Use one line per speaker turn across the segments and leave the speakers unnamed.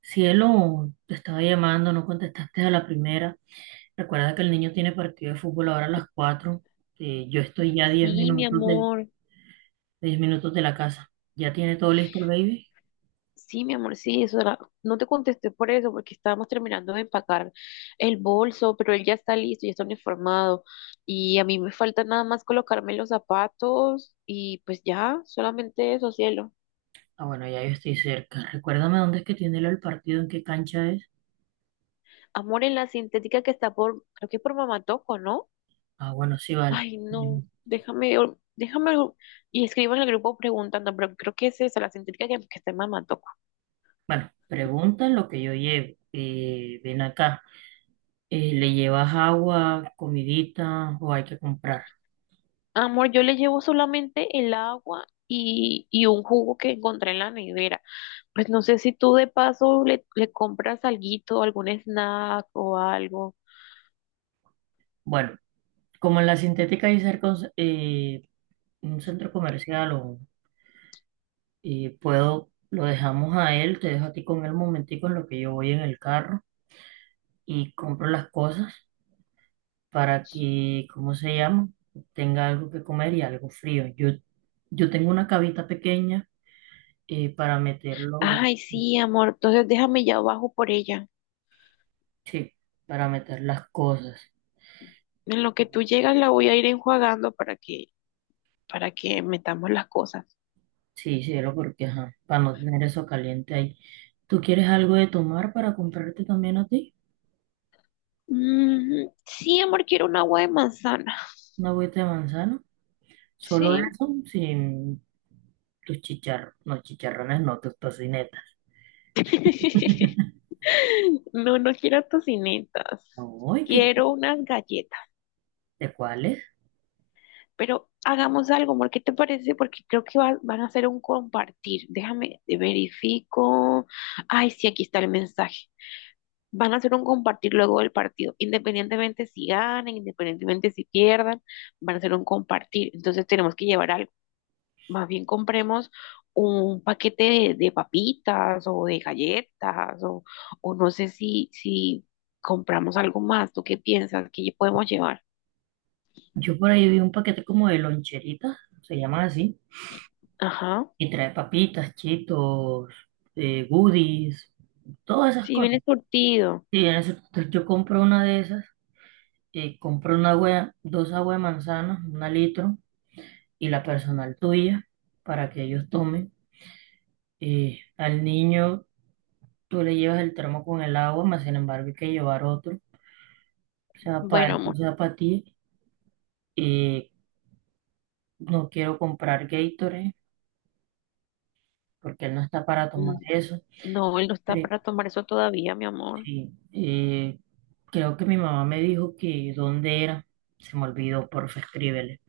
Cielo, te estaba llamando, no contestaste a la primera. Recuerda que el niño tiene partido de fútbol ahora a las 4. Yo estoy ya a 10
Sí, mi
minutos de,
amor,
10 minutos de la casa. ¿Ya tiene todo listo el baby?
sí, mi amor, sí, no te contesté por eso, porque estábamos terminando de empacar el bolso, pero él ya está listo, ya está uniformado, y a mí me falta nada más colocarme los zapatos, y pues ya, solamente eso, cielo.
Ah, bueno, ya yo estoy cerca. Recuérdame dónde es que tiene el partido, en qué cancha es.
Amor, en la sintética que está por, creo que por Mamá Toco, ¿no?
Ah, bueno, sí, vale.
Ay, no, déjame, y escriban en el grupo preguntando, pero creo que es esa, la sintética que está en Mamá Toco.
Bueno, pregunta lo que yo llevo. Ven acá. ¿Le llevas agua, comidita o hay que comprar?
Amor, yo le llevo solamente el agua y un jugo que encontré en la nevera. Pues no sé si tú de paso le compras alguito, algún snack o algo.
Bueno, como en la sintética hay cerca un centro comercial, o y puedo, lo dejamos a él, te dejo a ti con él un momentico en lo que yo voy en el carro y compro las cosas para que, ¿cómo se llama? Tenga algo que comer y algo frío. Yo tengo una cavita pequeña para meterlo,
Ay, sí, amor, entonces déjame ya abajo por ella.
sí, para meter las cosas.
En lo que tú llegas la voy a ir enjuagando para que metamos las cosas.
Sí, cielo, porque ajá, para no tener eso caliente ahí. ¿Tú quieres algo de tomar para comprarte también a ti?
Sí, amor, quiero un agua de manzana.
¿Una agüita de manzana? Solo
Sí.
eso, sin tus chicharrones, no, tus tocinetas.
No, no quiero tocinetas.
Ay, ¿qué,
Quiero unas galletas.
de cuáles?
Pero hagamos algo, amor, ¿qué te parece? Porque creo que van a hacer un compartir. Déjame, te verifico. Ay, sí, aquí está el mensaje. Van a hacer un compartir luego del partido, independientemente si ganen, independientemente si pierdan, van a hacer un compartir. Entonces tenemos que llevar algo. Más bien compremos un paquete de papitas o de galletas o no sé si compramos algo más. ¿Tú qué piensas? ¿Qué podemos llevar?
Yo por ahí vi un paquete como de loncheritas, se llaman así,
Ajá.
y trae papitas, chitos, goodies, todas esas
Sí,
cosas.
viene surtido.
Sí, en eso, entonces yo compro una de esas, compro una agua, dos aguas de manzana, una litro, y la personal tuya, para que ellos tomen. Al niño tú le llevas el termo con el agua, más sin embargo hay que llevar otro, sea para
Bueno,
él, o
amor.
sea para ti. Eh, no quiero comprar Gatorade porque él no está para tomar
Mm.
eso.
No, él no está
Pero
para tomar eso todavía, mi amor.
sí, creo que mi mamá me dijo que dónde era, se me olvidó, porfa, escríbele,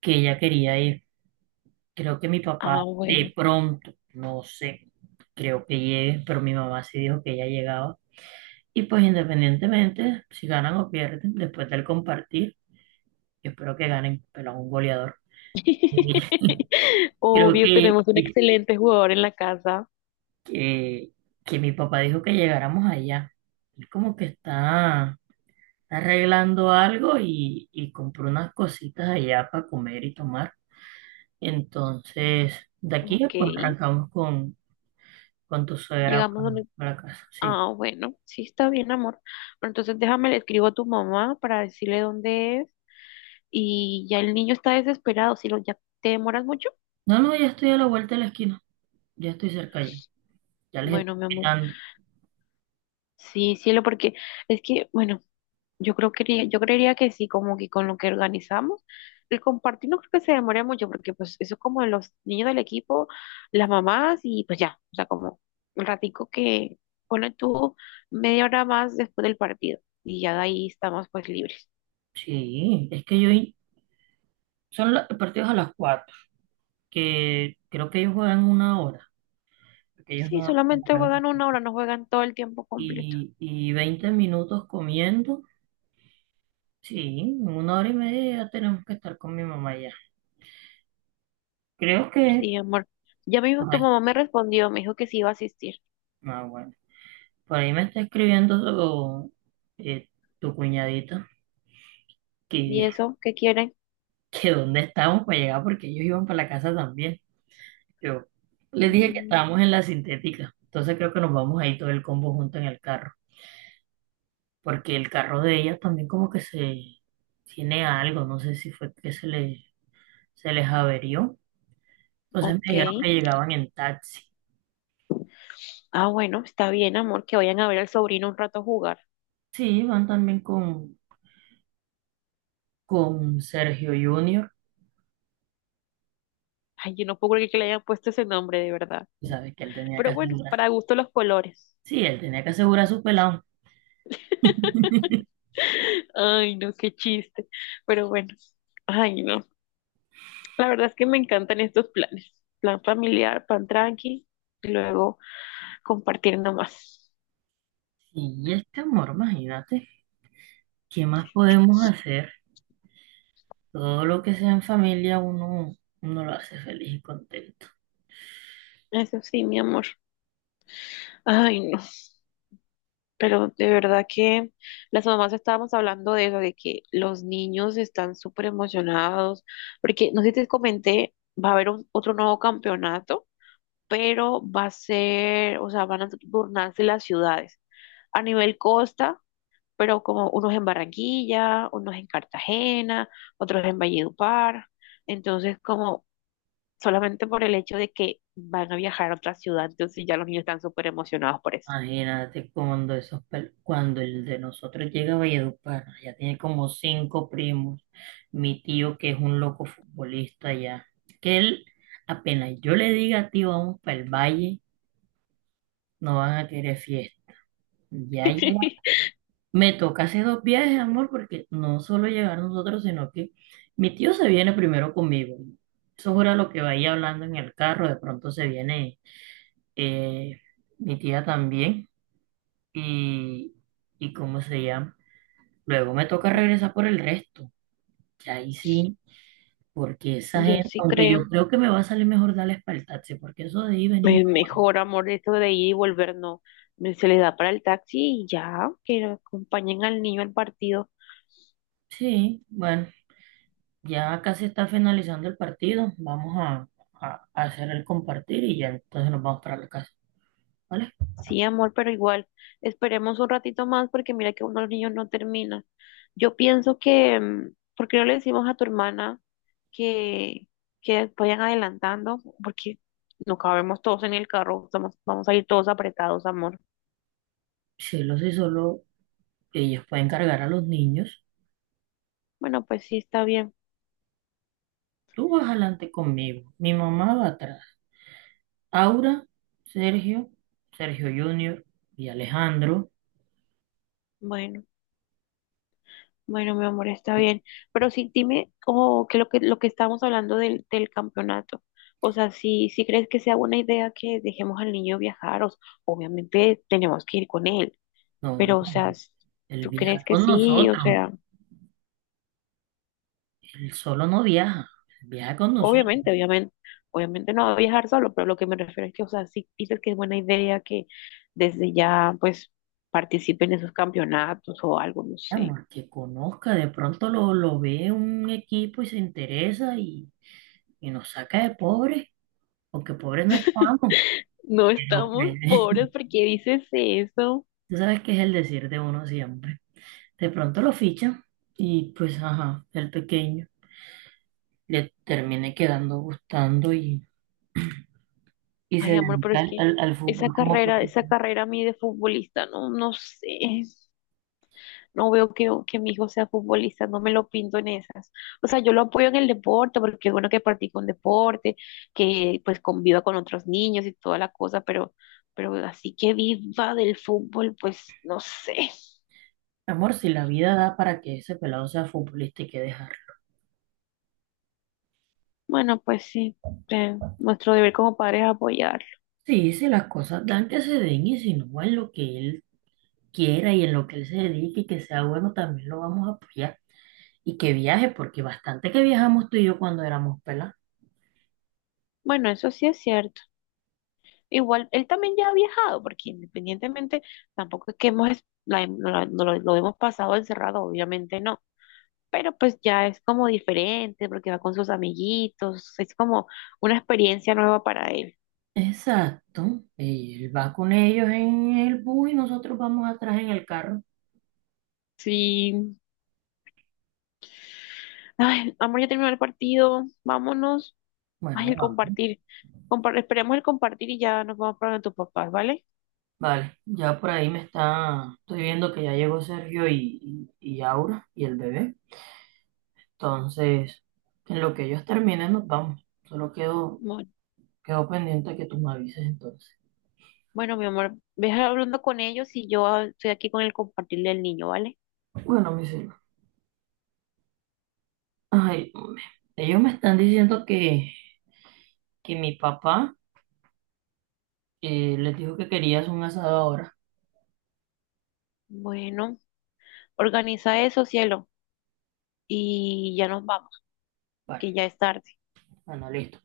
que ella quería ir. Creo que mi papá
Ah, bueno.
de pronto, no sé, creo que llegue, pero mi mamá sí dijo que ella llegaba. Y pues independientemente, si ganan o pierden, después del compartir, yo espero que ganen, pero a un goleador. Creo
Obvio,
que,
tenemos un excelente jugador en la casa.
que, que mi papá dijo que llegáramos allá. Él como que está arreglando algo y compró unas cositas allá para comer y tomar. Entonces, de aquí
Ok,
pues arrancamos con tu suegra
llegamos
para,
donde...
la casa. Sí.
Ah, bueno, sí está bien, amor. Pero entonces déjame, le escribo a tu mamá para decirle dónde es. Y ya el niño está desesperado. Si lo, ya te demoras mucho.
No, no, ya estoy a la vuelta de la esquina. Ya estoy cerca ya. Ya les estoy
Bueno, mi amor.
quitando.
Sí, cielo, porque es que, bueno. Yo creo que yo creería que sí, como que con lo que organizamos. El compartir no creo que se demore mucho, porque pues eso es como los niños del equipo, las mamás y pues ya, o sea, como un ratico que pone tú media hora más después del partido y ya de ahí estamos pues libres.
Sí, es que son los partidos a las 4 que creo que ellos juegan una hora, porque ellos no
Sí,
no
solamente
juegan.
juegan una hora, no juegan todo el tiempo completo.
Y 20 minutos comiendo. Sí, en una hora y media ya tenemos que estar con mi mamá ya. Creo que.
Sí, amor. Ya mismo tu mamá me respondió, me dijo que sí iba a asistir.
Ah, bueno. Por ahí me está escribiendo eh, tu cuñadita
¿Y
que,
eso? ¿Qué quieren?
que dónde estábamos para llegar porque ellos iban para la casa también. Yo les dije que
Mm,
estábamos en la sintética, entonces creo que nos vamos ahí todo el combo junto en el carro, porque el carro de ellas también como que se tiene algo, no sé si fue que se les averió. Entonces me
ok.
dijeron que llegaban en taxi.
Ah, bueno, está bien, amor, que vayan a ver al sobrino un rato jugar.
Sí, van también con Sergio Junior,
Ay, yo no puedo creer que le hayan puesto ese nombre, de verdad.
sabes que él tenía que
Pero bueno,
asegurar.
para gusto los colores.
Sí, él tenía que asegurar a su pelado.
Ay, no, qué chiste. Pero bueno, ay, no. La verdad es que me encantan estos planes. Plan familiar, plan tranqui, y luego compartir nomás.
Y este amor, imagínate, ¿qué más podemos hacer? Todo lo que sea en familia, uno lo hace feliz y contento.
Eso sí, mi amor. Ay, no. Pero de verdad que las mamás estábamos hablando de eso, de que los niños están súper emocionados, porque no sé si te comenté, va a haber otro nuevo campeonato pero va a ser, o sea, van a turnarse las ciudades a nivel costa, pero como unos en Barranquilla, unos en Cartagena, otros en Valledupar. Entonces, como solamente por el hecho de que van a viajar a otra ciudad, entonces ya los niños están súper emocionados por eso.
Imagínate cuando cuando el de nosotros llega a Valledupar, ya tiene como cinco primos, mi tío que es un loco futbolista ya, que él, apenas yo le diga tío, vamos para el valle, no van a querer fiesta. Ya. Me toca hacer dos viajes, amor, porque no solo llegar nosotros, sino que mi tío se viene primero conmigo. Eso era lo que vaya hablando en el carro. De pronto se viene eh, mi tía también. Y, y cómo se llama. Luego me toca regresar por el resto. Y ahí sí, porque esa
Yo
gente,
sí
aunque yo
creo.
creo que me va a salir mejor darle espalda al taxi, porque eso de ahí venir.
Mejor, amor, eso de ir y volver, no. Se les da para el taxi y ya, que acompañen al niño al partido.
Sí, bueno, ya casi está finalizando el partido. Vamos a, a hacer el compartir y ya entonces nos vamos para la casa. ¿Vale?
Sí, amor, pero igual, esperemos un ratito más porque mira que uno de los niños no termina. Yo pienso que, mm, ¿por qué no le decimos a tu hermana que, que vayan adelantando? Porque no cabemos todos en el carro, vamos a ir todos apretados, amor.
Cielo, si él hace solo, ellos pueden cargar a los niños.
Bueno, pues sí, está bien.
Tú vas adelante conmigo, mi mamá va atrás. Aura, Sergio, Sergio Junior y Alejandro.
Bueno. Bueno, mi amor, está
Y.
bien. Pero sí, dime, o que lo que estábamos hablando del campeonato. O sea, si crees que sea buena idea que dejemos al niño viajar, obviamente tenemos que ir con él.
No,
Pero, o sea,
él
¿tú crees
viaja
que
con
sí?
nosotros,
O sea,
él solo no viaja, él viaja con nosotros.
obviamente, obviamente, obviamente no va a viajar solo, pero lo que me refiero es que, o sea, si dices que es buena idea que desde ya, pues, participen en esos campeonatos o algo, no sé.
Vamos, que conozca, de pronto lo ve un equipo y se interesa y nos saca de pobres, porque pobres no estamos.
No
Pero,
estamos
pues,
pobres porque dices eso.
tú sabes que es el decir de uno siempre. De pronto lo ficha y pues, ajá, el pequeño le termine quedando gustando y se
Ay, amor, pero
dedica
es
al,
que
al- al fútbol como
esa
profesional.
carrera a mí de futbolista, no, no sé, no veo que mi hijo sea futbolista, no me lo pinto en esas. O sea, yo lo apoyo en el deporte, porque es bueno que practique un deporte, que pues conviva con otros niños y toda la cosa, pero así que viva del fútbol, pues no sé.
Amor, si la vida da para que ese pelado sea futbolista, hay que dejarlo.
Bueno, pues sí, nuestro deber como padres es apoyarlo.
Sí, si las cosas dan que se den y si no, en lo que él quiera y en lo que él se dedique y que sea bueno, también lo vamos a apoyar. Y que viaje, porque bastante que viajamos tú y yo cuando éramos pelados.
Bueno, eso sí es cierto. Igual, él también ya ha viajado, porque independientemente, tampoco es que hemos, no lo hemos pasado encerrado, obviamente no, pero pues ya es como diferente, porque va con sus amiguitos, es como una experiencia nueva para él.
Exacto. Él va con ellos en el bus y nosotros vamos atrás en el carro.
Sí, ay, amor, ya terminó el partido, vámonos, ay,
Bueno.
el compartir, esperemos el compartir y ya nos vamos para donde tus papás, ¿vale?
Vale, ya por ahí estoy viendo que ya llegó Sergio y Aura y el bebé. Entonces, en lo que ellos terminen nos vamos. Solo quedo,
Bueno,
quedo pendiente a que tú me avises entonces.
bueno, mi amor, ve hablando con ellos y yo ah, estoy aquí con el compartir del niño, ¿vale?
Bueno, mi cielo. Ay, hombre. Ellos me están diciendo que mi papá les dijo que querías un asado ahora.
Bueno, organiza eso, cielo. Y ya nos vamos,
Vale,
que ya es tarde.
bueno, listo.